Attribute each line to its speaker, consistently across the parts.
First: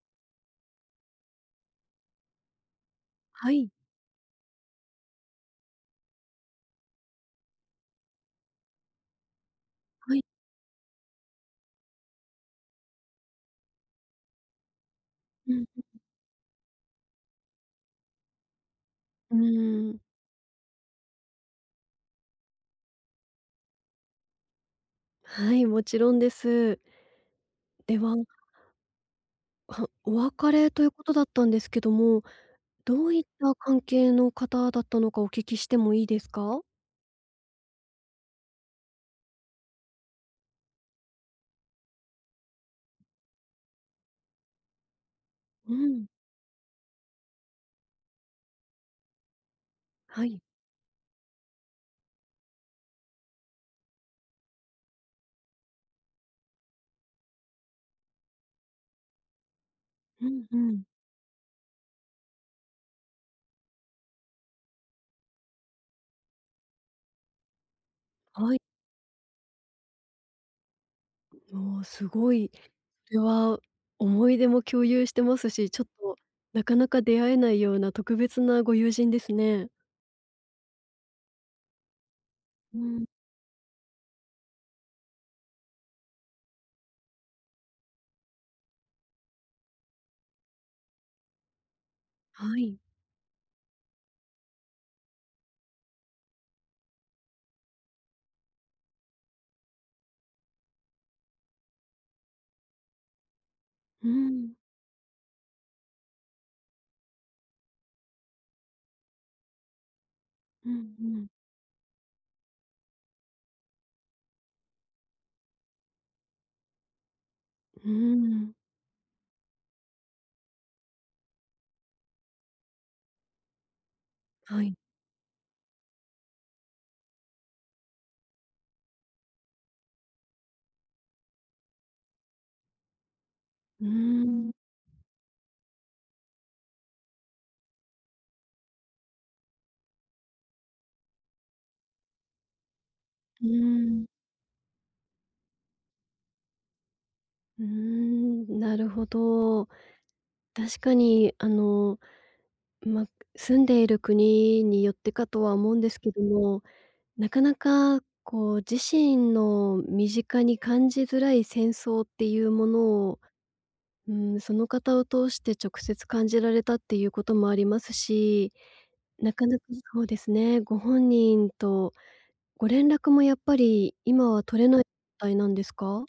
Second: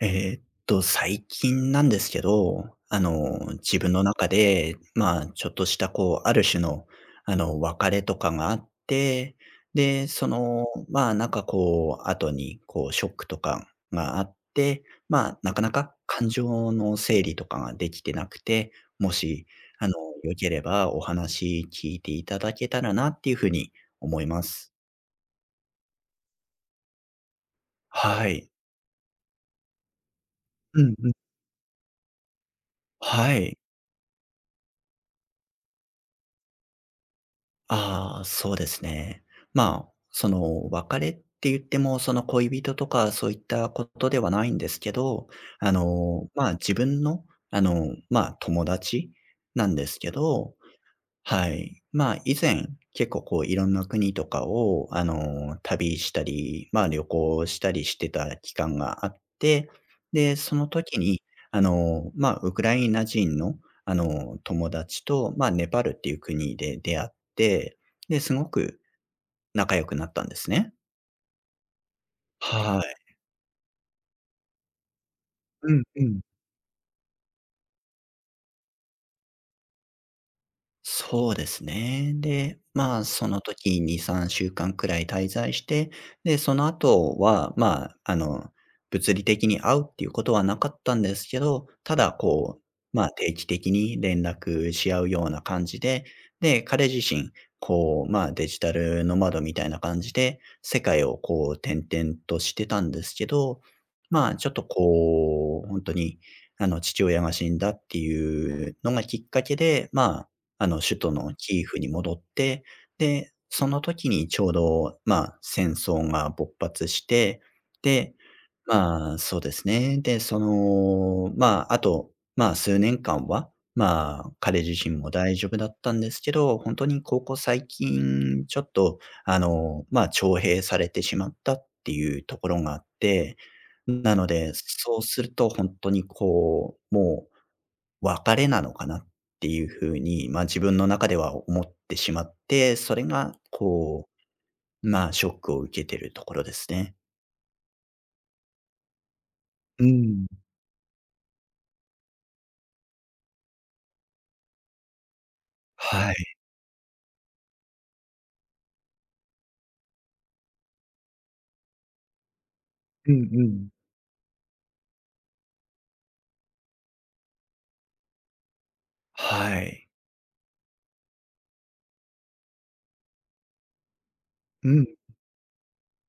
Speaker 1: えっと、最近なんですけど。あの、
Speaker 2: はい。
Speaker 1: 自分の中で、ま、ちょっとしたこうある種の、あの別れとかがあって。で、
Speaker 2: はい。
Speaker 1: その、まあ何かこう、後に、こうショックとかがあって、まあ
Speaker 2: う
Speaker 1: な
Speaker 2: ん
Speaker 1: か
Speaker 2: う
Speaker 1: なか、
Speaker 2: う。
Speaker 1: 感情の整理とかができてなくて、も
Speaker 2: う
Speaker 1: し、あ
Speaker 2: ー
Speaker 1: の
Speaker 2: ん。
Speaker 1: よければ、お話聞いていただけたらなっていう風に思います。
Speaker 2: はい、もちろんです。でわん
Speaker 1: はい。
Speaker 2: ほお別れと
Speaker 1: う
Speaker 2: いう
Speaker 1: ん
Speaker 2: こ
Speaker 1: う
Speaker 2: と
Speaker 1: ん。
Speaker 2: だったんですけども、どういっ
Speaker 1: は
Speaker 2: た
Speaker 1: い。
Speaker 2: 関係の方だったのかお聞きしてもいいですか？
Speaker 1: ああ、そうですね。まあ、その、別れって言っても、その恋人とか、そういったことではないんですけど。あ
Speaker 2: うん。
Speaker 1: の、ま、自分の、あの、ま、友達なんですけ
Speaker 2: はい。
Speaker 1: ど。はい。まあ、以前、結構こういろんな国とかをあの、旅したり、ま、旅行したりしてた期間があって。
Speaker 2: う
Speaker 1: で、
Speaker 2: ん
Speaker 1: そ
Speaker 2: う
Speaker 1: の
Speaker 2: ん。
Speaker 1: 時に、あの、ま、ウクライナ人のあの友達と、ま、ネパールっていう国で出会って、で、すご
Speaker 2: はい。
Speaker 1: く仲良くなったんですね。
Speaker 2: もう、すごい。
Speaker 1: はい。
Speaker 2: それは思い出も共有してますし、
Speaker 1: う
Speaker 2: ち
Speaker 1: ん
Speaker 2: ょっ
Speaker 1: う
Speaker 2: と、
Speaker 1: ん。
Speaker 2: なかなか出会えないような特別なご友人ですね。
Speaker 1: そうですね。で、
Speaker 2: う
Speaker 1: まあ、
Speaker 2: ん。
Speaker 1: その時2、3週間くらい滞在して、で、その後は、まあ、あの、物理的に会うっていうことはなかったんですけど、ただ
Speaker 2: は
Speaker 1: こ
Speaker 2: い。
Speaker 1: う、ま、定期的に連絡し合うような感じでで、彼自身、こう、ま、デジタルノマドみたいみたいな感じで、世界をこう転々としてたんですけど、
Speaker 2: うー
Speaker 1: まあ、ち
Speaker 2: ん。
Speaker 1: ょっとこう、ほんとに、あの父親が死んだっていうのがきっかけで、ま、あ
Speaker 2: う
Speaker 1: の、
Speaker 2: ん
Speaker 1: 首
Speaker 2: う
Speaker 1: 都
Speaker 2: ん。
Speaker 1: のキーフに戻って、で、その時にちょうど、ま、戦争が勃発して、
Speaker 2: うー
Speaker 1: で、
Speaker 2: ん。
Speaker 1: まあ、そうですね。で、その、まあ、あと、まあ、数年間は、まあ、彼
Speaker 2: は
Speaker 1: 自
Speaker 2: い。
Speaker 1: 身も大丈夫だったんですけど、ほんとにここ最近、ちょっと、あの、まあ、徴兵されてしまったっていうところがあって、
Speaker 2: うー
Speaker 1: なの
Speaker 2: ん。
Speaker 1: で、そうするとほんとにこう、もう別れなのかなっていう風に、ま、自分の中では思ってしまって、それが
Speaker 2: うん。
Speaker 1: こう、まあ、ショックを受けてるところですね。
Speaker 2: うーん、なるほど。
Speaker 1: うん。
Speaker 2: 確かにあの、ま、く住んでいる国によってかとは思うんですけ
Speaker 1: は
Speaker 2: ど
Speaker 1: い。
Speaker 2: も、なかなかこう自身の身近に感じづらい戦争っていうもの
Speaker 1: う
Speaker 2: を
Speaker 1: んうん。
Speaker 2: うーん、その方を通して直接感じられたっていうこともありますし、なかな
Speaker 1: は
Speaker 2: か
Speaker 1: い。
Speaker 2: そうですね、ご本人とご連絡もやっぱり今は取れ
Speaker 1: うん、
Speaker 2: な
Speaker 1: う
Speaker 2: い
Speaker 1: ん。
Speaker 2: たいなんですか？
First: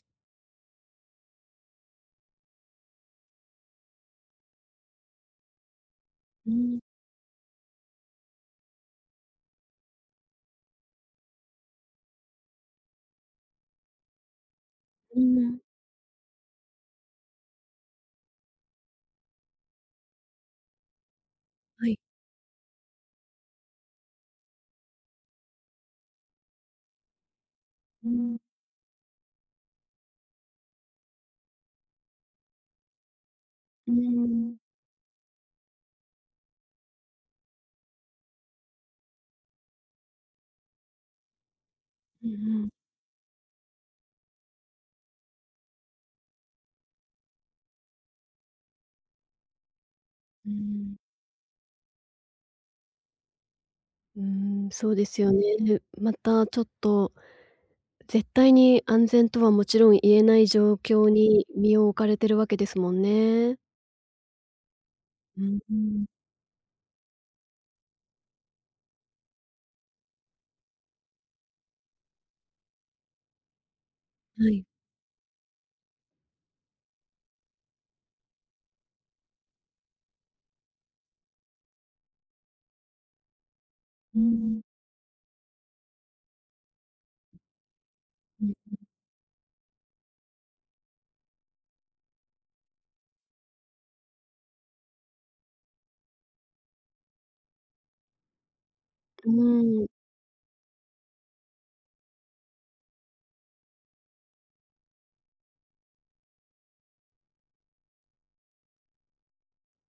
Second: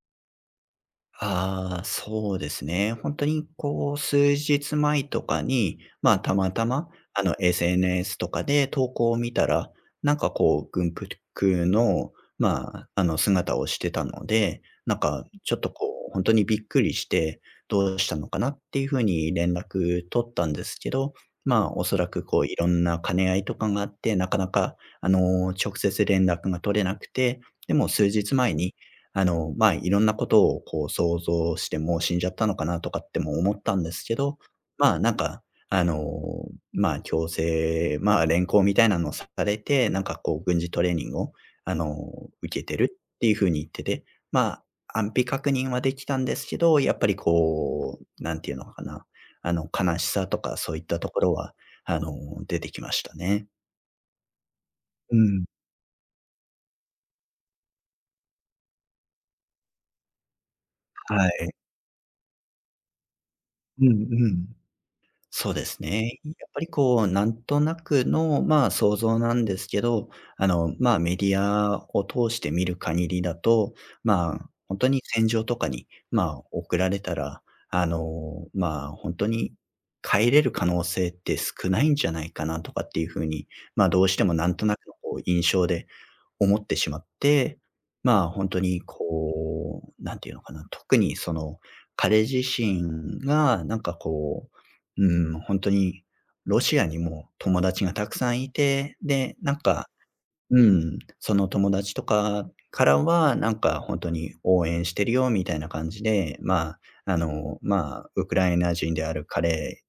Speaker 1: ああ、そうですね。ほんとにこう、数日前とかに、ま、た
Speaker 2: う
Speaker 1: また
Speaker 2: ん。
Speaker 1: ま、あの、SNS とかで投稿を見たら、何かこう軍ぷとぅくの、まあ、あの、姿をしてたので、何
Speaker 2: う
Speaker 1: かちょ
Speaker 2: ん。
Speaker 1: っとこう、ほんとにびっくりして、どうしたのかな、っていうふうに連絡取ったんですけど、まあ、
Speaker 2: はい。
Speaker 1: 恐らくこういろんな兼ね合いとかがあって、なかなかあの、直接連絡が取れなくて、でも数
Speaker 2: う
Speaker 1: 日
Speaker 2: ん。
Speaker 1: 前に、あの、まあ、いろんなことをこう想像して「もう死んじゃったのかな」とかっても思ったんで
Speaker 2: うー
Speaker 1: すけど、
Speaker 2: ん。
Speaker 1: まあ、何か、あの、まあ、強制まあ、連行みたいなのをされて、何かこう軍事トレーニングを、あの、
Speaker 2: うん
Speaker 1: 受け
Speaker 2: うん。
Speaker 1: てるっていうふうに言ってて、まあ、安否確認はできたんですけど、やっぱりこう、なんていうのかな、あの、悲しさと
Speaker 2: うー
Speaker 1: かそういっ
Speaker 2: ん。
Speaker 1: たところは、あの、出てきましたね。
Speaker 2: うん、そうで
Speaker 1: う
Speaker 2: すよ
Speaker 1: ん。
Speaker 2: ね。またちょっと絶対に安全とはもちろん言えない状況
Speaker 1: は
Speaker 2: に
Speaker 1: い。
Speaker 2: 身を置かれてるわけですもんね。
Speaker 1: うんうん。
Speaker 2: う
Speaker 1: そ
Speaker 2: ん
Speaker 1: うで
Speaker 2: うー
Speaker 1: す
Speaker 2: ん。
Speaker 1: ね。いやっぱりこう何となくの、ま、想像なんですけど、あの、ま、メディアを通して見る限りだと、ま、
Speaker 2: はい。
Speaker 1: ほんとに戦場とかに、ま、送られたら、あの、ま、ほんとに帰れる可能性って少ないんじゃないかなとかっていう風に、ま、どうし
Speaker 2: うん
Speaker 1: ても
Speaker 2: う
Speaker 1: 何
Speaker 2: ん。
Speaker 1: となくのこう、印象で思ってしまっ
Speaker 2: うん。
Speaker 1: て、ま、ほ
Speaker 2: う
Speaker 1: ん
Speaker 2: ん
Speaker 1: と
Speaker 2: うん。
Speaker 1: にこう、なんていうのかな、特にその、彼自身がなんかこう、うん、ほんとにロシアにも友達がたくさんいて、
Speaker 2: う
Speaker 1: で、なん
Speaker 2: ん。
Speaker 1: か、うん、その友達とかからは、なんかほんとに応援してるよみたいな感じで、ま、あの、ま、ウクライナ人である彼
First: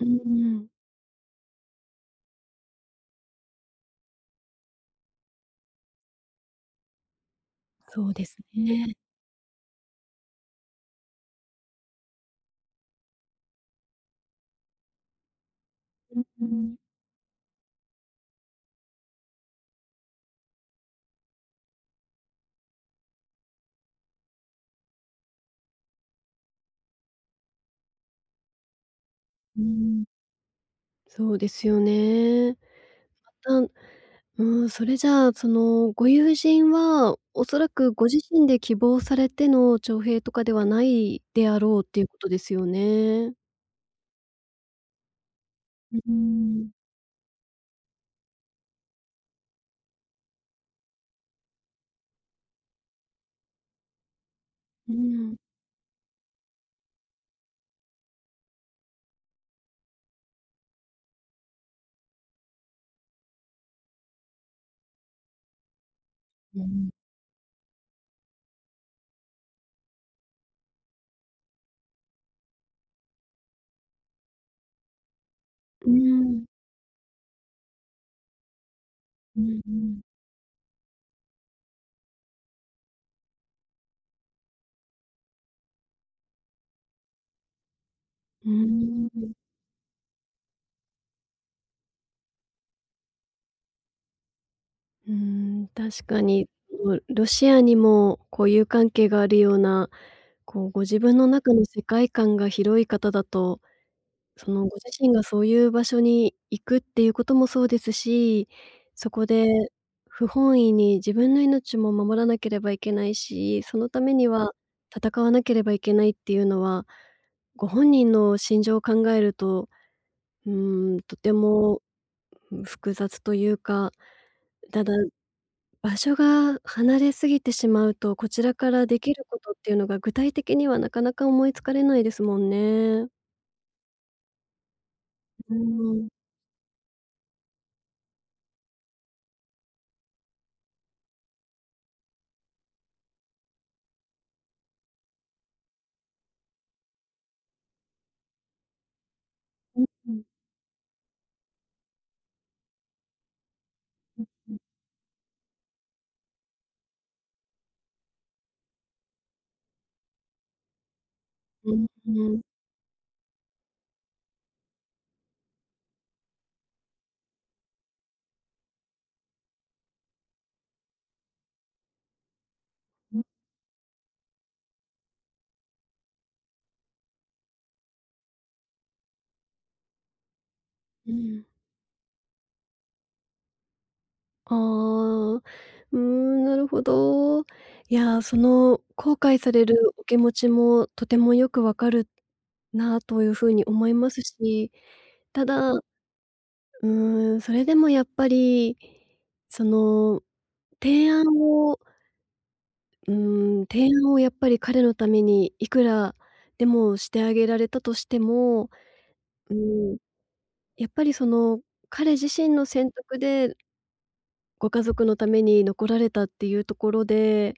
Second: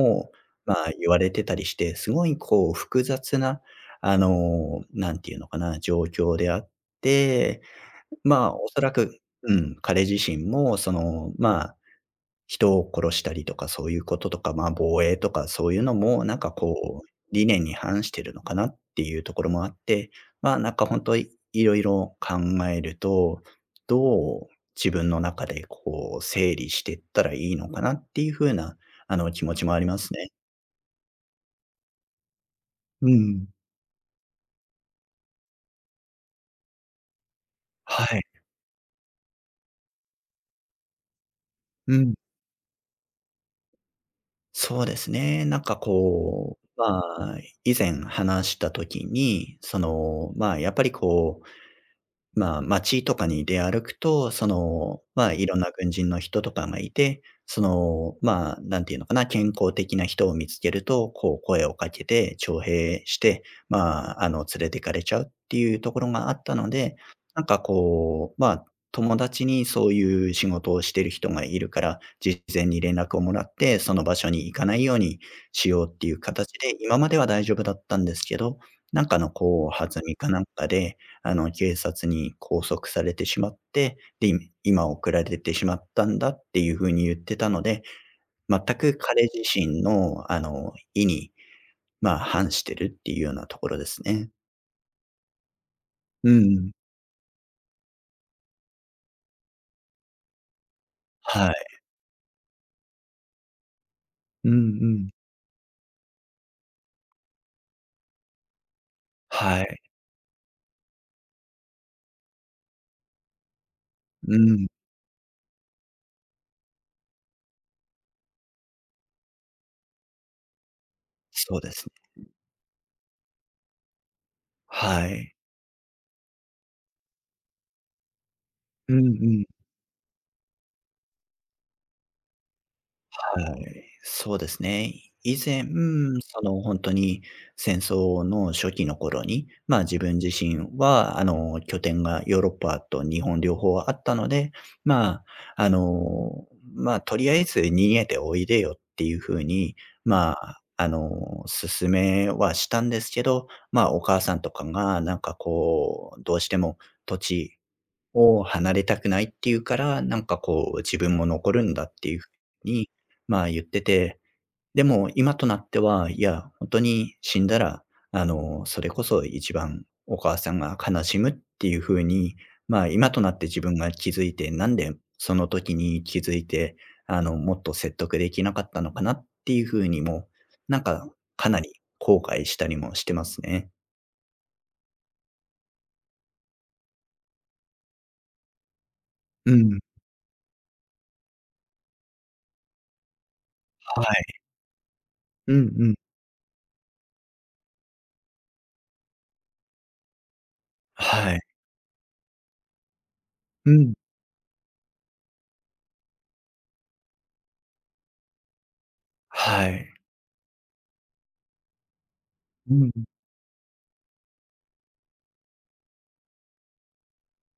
Speaker 2: うんうん。
Speaker 1: ま、言われてたりして、すごいこう複雑な、あの、なんていうのかな、状況であって、
Speaker 2: そうです
Speaker 1: ま、恐ら
Speaker 2: ね。
Speaker 1: くうん、彼自身も、その、ま、人を殺したりとか、そういうこととか、ま、防衛とかそういうの
Speaker 2: う
Speaker 1: も、何
Speaker 2: う
Speaker 1: か
Speaker 2: ん。
Speaker 1: こう、理念に反してるのかな、っていうところもあって、ま、何かほんと、い色々考えると、どう自分の中で、こう整理してったらいいのかなっていう風な、あの、気持
Speaker 2: う
Speaker 1: ちもありま
Speaker 2: ん。
Speaker 1: すね。
Speaker 2: そうですよね。
Speaker 1: うんう
Speaker 2: ぱ
Speaker 1: ん。
Speaker 2: たんうーん、それじゃあ、その、ご友人はおそらく、
Speaker 1: は
Speaker 2: ご自
Speaker 1: い。
Speaker 2: 身で希望されての徴兵とかではないであろうっ
Speaker 1: う
Speaker 2: ていう
Speaker 1: ん。
Speaker 2: ことですよね？
Speaker 1: そうですね。何か
Speaker 2: ううー
Speaker 1: こ
Speaker 2: ん。
Speaker 1: う、まあ、以前話した時に、その、まあ、やっぱりこう、まあ、街とかに出歩くと、そ
Speaker 2: う
Speaker 1: の、ま、
Speaker 2: ん。
Speaker 1: いろんな軍人の人とかがいて。その、まあ、何ていうのかな、健康的な人を見つけると、こう声をかけて徴兵して、まあ、あの、連れてかれちゃうっていうところがあった
Speaker 2: う
Speaker 1: の
Speaker 2: ん。
Speaker 1: で、何かこう、まあ、友達にそういう、仕事をしてる人がいるから、事前に連絡をもらって、その場所に行かないようにしよう
Speaker 2: うー
Speaker 1: っていう
Speaker 2: ん。
Speaker 1: 形で、今までは大丈夫だったんですけど。なんかの、
Speaker 2: うん
Speaker 1: こ
Speaker 2: う
Speaker 1: う弾
Speaker 2: ん。
Speaker 1: みかなんかで、あの、警察に拘束されてしまって。で、み今送られてしまったんだっていう風に言ってたので。
Speaker 2: うー
Speaker 1: 全く
Speaker 2: ん、
Speaker 1: 彼
Speaker 2: うん。
Speaker 1: 自身の、あの、意に、まあ、反してるっていうようなところですね。
Speaker 2: うーん、確か
Speaker 1: うん
Speaker 2: に
Speaker 1: うん。
Speaker 2: うロシアにも交友関係があるような、こう、ご自分の
Speaker 1: は
Speaker 2: 中の
Speaker 1: い。
Speaker 2: 世界観が広い方だと、
Speaker 1: う
Speaker 2: そ
Speaker 1: んう
Speaker 2: のご自
Speaker 1: ん。
Speaker 2: 身がそういう場所に行くっていうこともそうですし、そこで
Speaker 1: はい。
Speaker 2: 不本意に自分の命も守らなければいけないし、そのために
Speaker 1: う
Speaker 2: は
Speaker 1: ん。
Speaker 2: 戦わなければいけないっていうのは、ご本人の心情を考えると、うーん、とて
Speaker 1: そうで
Speaker 2: も、
Speaker 1: すね。
Speaker 2: うん、複雑というか、ただ、
Speaker 1: はい。
Speaker 2: 場所が離れすぎてしまうと、こちらから
Speaker 1: う
Speaker 2: で
Speaker 1: んう
Speaker 2: きるこ
Speaker 1: ん。
Speaker 2: とっていうのが、具体的にはなかなか思いつかれないですもんね。
Speaker 1: はい。そうですね。い以
Speaker 2: うう
Speaker 1: 前、
Speaker 2: ーん。
Speaker 1: その、ほんとに戦争の初期の頃に、ま、自分自身は、あの、拠点がヨーロッパと日本両方あったので、まあ、あの、まあ、とりあえず逃げておいでよっていう風に、
Speaker 2: うんうん。
Speaker 1: まあ、あの、勧めはしたんですけど。ま、お母
Speaker 2: うん
Speaker 1: さんと
Speaker 2: うん。
Speaker 1: かが、なんかこう、どうしても土地を離れたくないって言うから、なんかこう自分も残るん
Speaker 2: う
Speaker 1: だ
Speaker 2: ん、
Speaker 1: っていう
Speaker 2: う
Speaker 1: 風
Speaker 2: ん。
Speaker 1: に、まあ、言ってて。でも今となっては、いや、ほんとに死んだら、あの、それこそ一番、お母さんが悲しむっていう風に、まあ、今
Speaker 2: う
Speaker 1: と
Speaker 2: ん。
Speaker 1: なって自分が気づいて、なんで、その時に気づいて、あの、もっと説得できなかったのかなっていう風にも、なんか、
Speaker 2: うん。
Speaker 1: かなり、後悔したりもしてますね。
Speaker 2: ああ、うーん、なるほど。いや、その後悔さ
Speaker 1: う
Speaker 2: れ
Speaker 1: ん。
Speaker 2: るお気持ちもとてもよく分かるなというふうに思い
Speaker 1: は
Speaker 2: ます
Speaker 1: い。
Speaker 2: し、た
Speaker 1: うん
Speaker 2: だう
Speaker 1: うん。
Speaker 2: ーん、それでもやっぱりその提案
Speaker 1: はい。
Speaker 2: をうーん、
Speaker 1: う
Speaker 2: 提
Speaker 1: ん。
Speaker 2: 案をやっぱり彼のためにいくらでもしてあげられたとしても。う
Speaker 1: はい。
Speaker 2: ん。やっぱりその彼自身の
Speaker 1: うん
Speaker 2: 選
Speaker 1: うん。
Speaker 2: 択でご家族のために残られたっていうところで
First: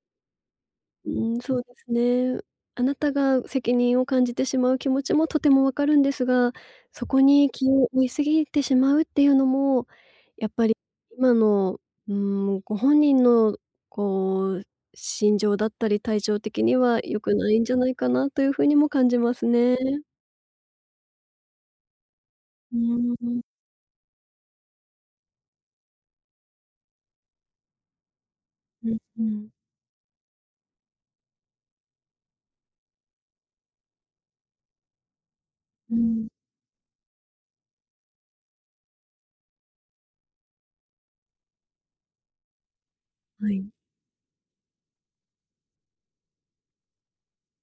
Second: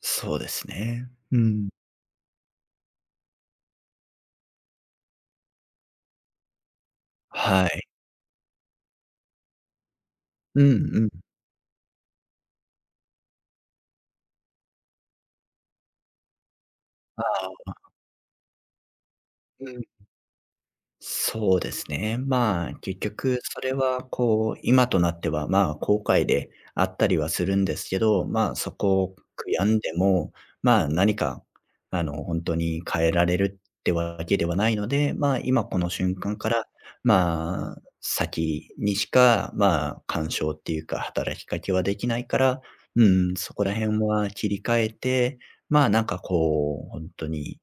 Speaker 1: そうです
Speaker 2: う
Speaker 1: ね。う
Speaker 2: ーん、そう
Speaker 1: ん。
Speaker 2: ですね。あなたが責任を感じてしまう気持ちもとても分かるんですが、そこに
Speaker 1: は
Speaker 2: 気
Speaker 1: い。
Speaker 2: を負い過ぎてしまうっていうのも、やっ
Speaker 1: う
Speaker 2: ぱり
Speaker 1: んうん。
Speaker 2: 今のうーん、ご本人のこう心情だったり、体調的には良
Speaker 1: あ
Speaker 2: くな
Speaker 1: あ、
Speaker 2: いんじ
Speaker 1: あ。
Speaker 2: ゃないかなという風にも感じます
Speaker 1: う
Speaker 2: ね。
Speaker 1: ん。そうですね。ま、
Speaker 2: う
Speaker 1: 結
Speaker 2: ー
Speaker 1: 局、
Speaker 2: ん。
Speaker 1: それはこう、今となっては、ま、後悔であったりはするんですけど、ま、そ
Speaker 2: うん
Speaker 1: こを
Speaker 2: う
Speaker 1: 悔
Speaker 2: ん。
Speaker 1: やんでも、ま、何か、あのほんとに変えられるってわけではないので、ま、今この
Speaker 2: う
Speaker 1: 瞬
Speaker 2: ん。
Speaker 1: 間からま、先にしか、ま、干渉っていうか、働きかけはできないからうん、
Speaker 2: は
Speaker 1: そ
Speaker 2: い。
Speaker 1: こら辺は切り替えて、ま、なんかこう、ほんとに、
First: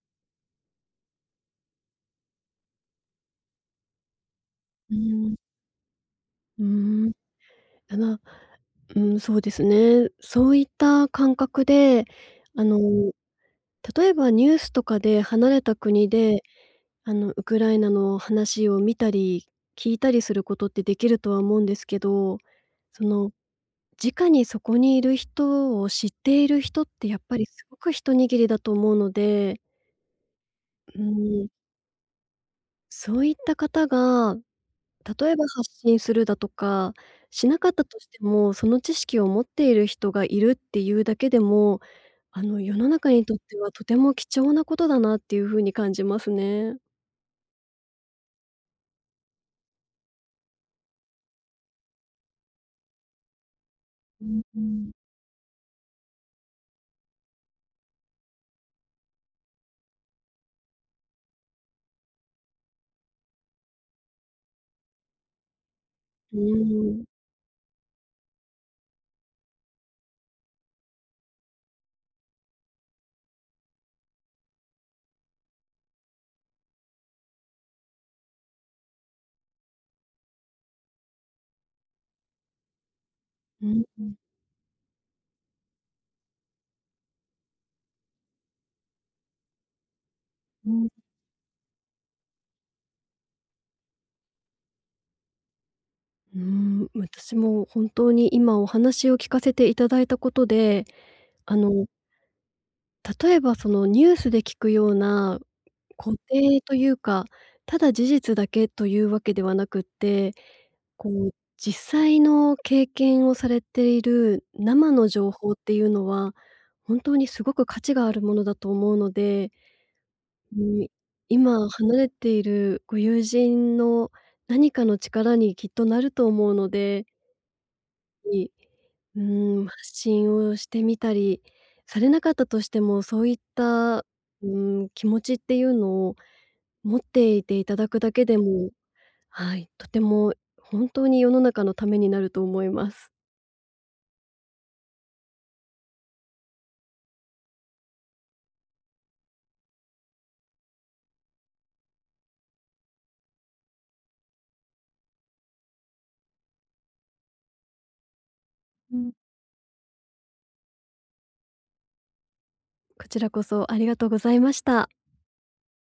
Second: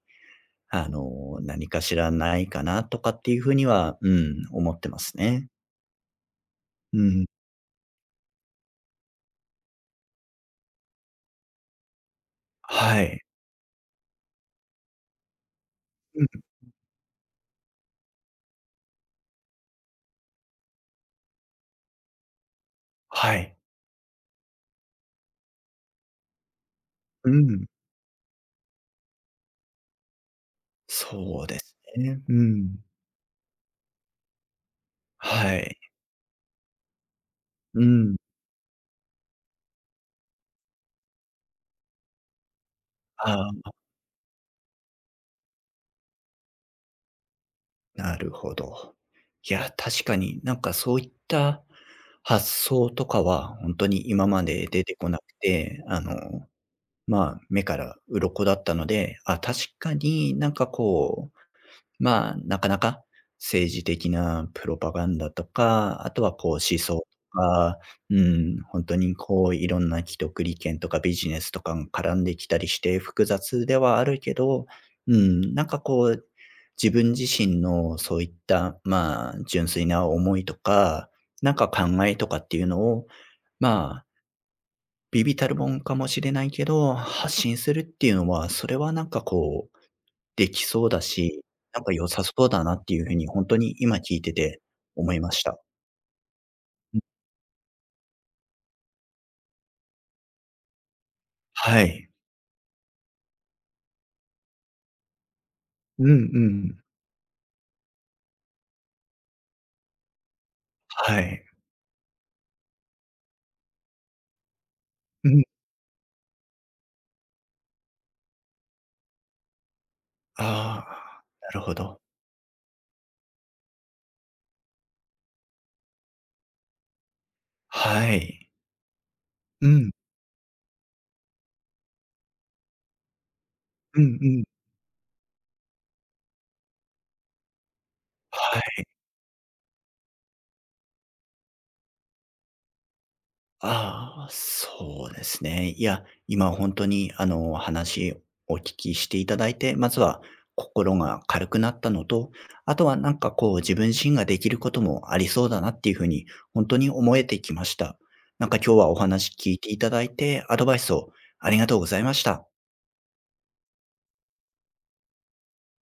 Speaker 1: あの、何かしらないかなとかっていう風にはうーん、思って
Speaker 2: う
Speaker 1: ます
Speaker 2: ん。
Speaker 1: ね。
Speaker 2: うー
Speaker 1: う
Speaker 2: ん。
Speaker 1: ん。
Speaker 2: あの、うん、そうですね。そういった感覚で、あの、
Speaker 1: はい。
Speaker 2: 例えばニュースとかで離れた国
Speaker 1: うん、
Speaker 2: で、
Speaker 1: う。
Speaker 2: あの、ウクライナの話を見たり、聞いたりすることってできるとは思うんですけど、その
Speaker 1: はい。
Speaker 2: 直にそこにいる人を知っている人って、やっ
Speaker 1: う
Speaker 2: ぱりす
Speaker 1: ん。
Speaker 2: ごく一握りだと思うので。うー
Speaker 1: そう
Speaker 2: ん。
Speaker 1: ですね。うん。
Speaker 2: そういった方が、例えば、
Speaker 1: は
Speaker 2: 発
Speaker 1: い。
Speaker 2: 信するだとか、しなかっ
Speaker 1: う
Speaker 2: たとし
Speaker 1: ん。
Speaker 2: ても、その知識を持っている人がいるっていうだけでも、あの、世の中に
Speaker 1: あ
Speaker 2: とっ
Speaker 1: あ、
Speaker 2: ては、
Speaker 1: あ。
Speaker 2: とても貴重なことだなっていう風に感じますね。
Speaker 1: なるほど。いや、確かに、何かそういった、発想とかは、ほんとに
Speaker 2: う
Speaker 1: 今
Speaker 2: ん
Speaker 1: ま
Speaker 2: う
Speaker 1: で出
Speaker 2: ん。
Speaker 1: てこなくて、あの、まあ、目から鱗だったので、あ、確かに、何かこう、まあ、なかなか、政治的なプロパガンダとか、後は
Speaker 2: う
Speaker 1: こう、思想
Speaker 2: ー
Speaker 1: と
Speaker 2: ん。
Speaker 1: か、うーん、ほんとにこう、色んな既得利権とかビジネスとかん絡んできたりして、複雑ではあるけど、うーん、何かこう、自分自身のそういった、まあ、純粋な思いとか、なんか考えとかっていうのを、
Speaker 2: うんう
Speaker 1: まあ
Speaker 2: ん。
Speaker 1: 微々たるもんかもしれないけど、発信するっていうのは、それはなんかこう、出来
Speaker 2: う
Speaker 1: そ
Speaker 2: ん。
Speaker 1: うだし、なんか良さそうだなっていう風に、ほんとに今聞いてて思いました。
Speaker 2: うーん、
Speaker 1: うん。
Speaker 2: 私も本当に今お話を聞かせていただいたことで、あ
Speaker 1: は
Speaker 2: の
Speaker 1: い。
Speaker 2: 例えばその、ニュースで聞くような
Speaker 1: う
Speaker 2: 固
Speaker 1: んう
Speaker 2: 定と
Speaker 1: ん。
Speaker 2: いうか、ただ事実だけという訳ではなくって、こ
Speaker 1: は
Speaker 2: う、
Speaker 1: い。
Speaker 2: 実際の経験をされている生の情
Speaker 1: うん。
Speaker 2: 報っていうのは、本当に凄く価値があるものだと思うので
Speaker 1: あ
Speaker 2: ん、
Speaker 1: あ、なる
Speaker 2: 今
Speaker 1: ほ
Speaker 2: 離
Speaker 1: ど。
Speaker 2: れているご友人の何かの力にきっとなると思うので
Speaker 1: はい。
Speaker 2: にん、
Speaker 1: う
Speaker 2: 発
Speaker 1: ん。
Speaker 2: 信をしてみたりされなかったとしても、そういった
Speaker 1: うんうん。
Speaker 2: ん、気持ちっていうのを持っていていただくだけで
Speaker 1: は
Speaker 2: も
Speaker 1: い。
Speaker 2: はい、とても本当に世の中のためになると思います。
Speaker 1: ああ、そうですね。いや、今ほんとに、あの、話お聞きしていただいて、まずは、心が軽くなったのと、あとはなんかこう、自分身ができることもありそうだなっていう風に、ほんとに思えてきました。なんか、今日はお
Speaker 2: うん。
Speaker 1: 話聞いていただいて、アドバイスをありがとうございました。
Speaker 2: こちらこそありがとうございました。